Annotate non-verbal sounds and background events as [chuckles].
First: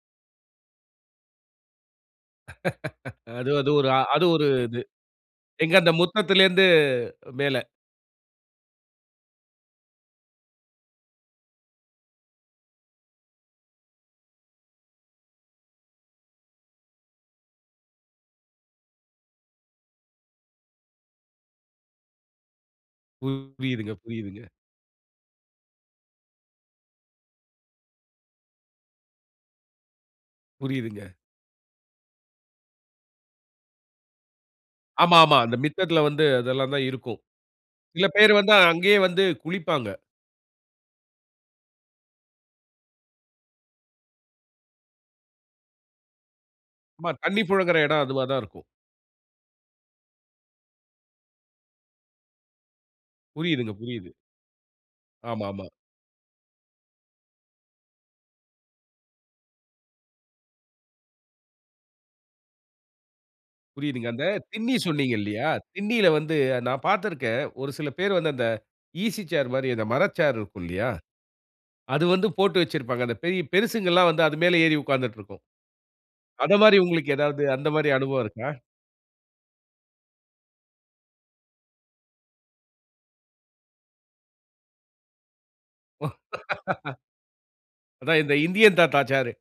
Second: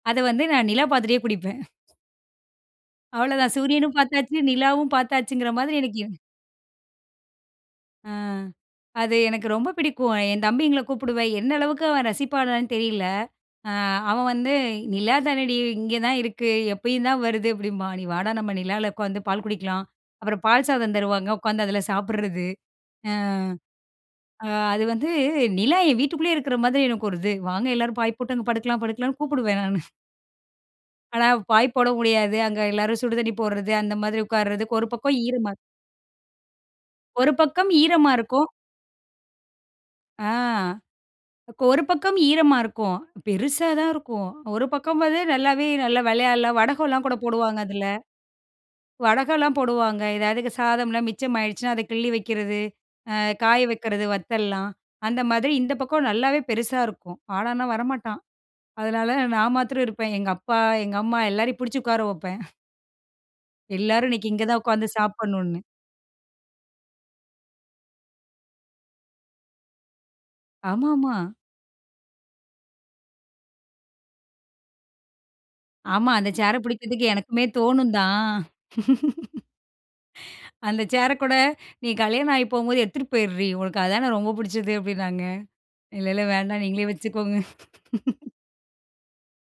அத வந்து, நான் நிலா பாத்துட்டே குடிப்பேன். [laughs] அது அவ்ளோதான் அது ஒரு சூரியனும் அது பார்த்தாச்சு, ஒரு இது நிலாவும் பார்த்தாச்சுங்கற எங்க மாதிரி அந்த எனக்கு எவ் முத்தத்திலலிருந்து மேல. அ அது எனக்கு ரொம்ப பிடிக்கும். அ என் தம்பிங்கள கூப்புடுவேன், என்னளவுக்கு அவன் ரசிப்பானான்னு தெரியல. அ அவன் வந்து "நிலா தானடி இங்க தான் இருக்கு, எப்பயும் தான் வருது." அப்டிம்பான். "நீ வாடா, நம்ம நிலால உட்காந்து பால் குடிக்கலாம்." அப்பறம் பால் சாதம் தருவாங்க உட்காந்து அதுல சாப்பட்றது. அ புரியுதுங்க, புரியுதுங்க. அ அது வந்து, "நிலா என் வீட்டுக்குள்ளயே இருக்குற மாதிரி எனக்கு ஒரு இது, வாங்க எல்லாரும் பாய் போட்டு அங்க படுக்கலாம் படுக்கலாம்ன்னு." கூப்புடுவேன் நானு. [chuckles] புரியுதுங்க. ஆனா, பாய்ப்போட முடியாது. அங்க எல்லாரும் சுடு தண்ணி போடுறது, அந்த மாதிரி உட்காறதுக்கு, ஒரு பக்கம் ஆமாமா. ஈரமா அந்த மித்தத்துல வந்து அதெல்லாந்தான் இருக்கும். ஒரு பக்கம் சில ஈரமா பேர் இருக்கும். வந்து அங்கயே வந்து குளிப்பாங்க. அ ஒரு பக்கம் ஈரமா இருக்கும். பெருசா தான் இருக்கும். ஒரு பக்கம் வந்து நல்லாவே நல்லா விளையாடலாம். வடகம்லா ஆமா, கூட தண்ணீ போடுவாங்க புழங்குற அதுல. இடம் அதுவா தான் இருக்கும். வடகெல்லாம் போடுவாங்க. எதாவது சாதம்லா மிச்சமாயிடுச்சுனா, அத கிள்ளி வக்கிறது, ஆ காய புரியுதுங்க, வக்கிறது, புரியுது. வத்தல்லாம். அந்த மாதிரி ஆமாமா. இந்த பக்கம் நல்லாவே பெருசா இருக்கும். வாடான்னா வரமாட்டான். அதனால நான் மாத்ரம் இருப்பேன். எங்கப்பா, எங்கம்மா எல்லாரையும் பிடிச்சு உட்கார வப்பேன். எல்லாரும் புரியுதுங்க. அந்த இன்னக்கி இங்க தான் திண்ணி உட்காந்து சொன்னீங்க இல்லீயா? சாப்புணுன்னு. திண்ணியில வந்து நான் பார்த்திருக்கேன். ஒரு சில பேர் வந்து, அந்த ஈசி சேர் மாரி அந்த மர சேர் இருக்கு இல்லியா? ஆமாமா. அது வந்து போட்டு வச்சிருப்பாங்க. அந்த பெரிய பெரிசுங்கள்லாம் வந்து, அது மேல ஏறி உட்கார்ந்துட்ருக்கும். ஆமா. அந்த அத சேர மாரி, புடிக்கிறதுக்கு உங்களுக்கு எதாவது எனக்குமே அந்த மாரி தோணும் அனுபவம் தான். இருக்கா? [laughs] அந்த சேர கூட, "நீ கல்யாணம் ஆகிப் போகும்போது எடுத்துட்டு போய்ட்ரீ, உனக்கு அத தானே ரொம்ப புடிச்சது." அப்டினாங்க. "இல்ல, இல்ல வேண்டா நீங்களே [laughs] வெச்சுக்கோங்க." அதான் [laughs] இந்த இந்தியன் தாத்தா சேர்.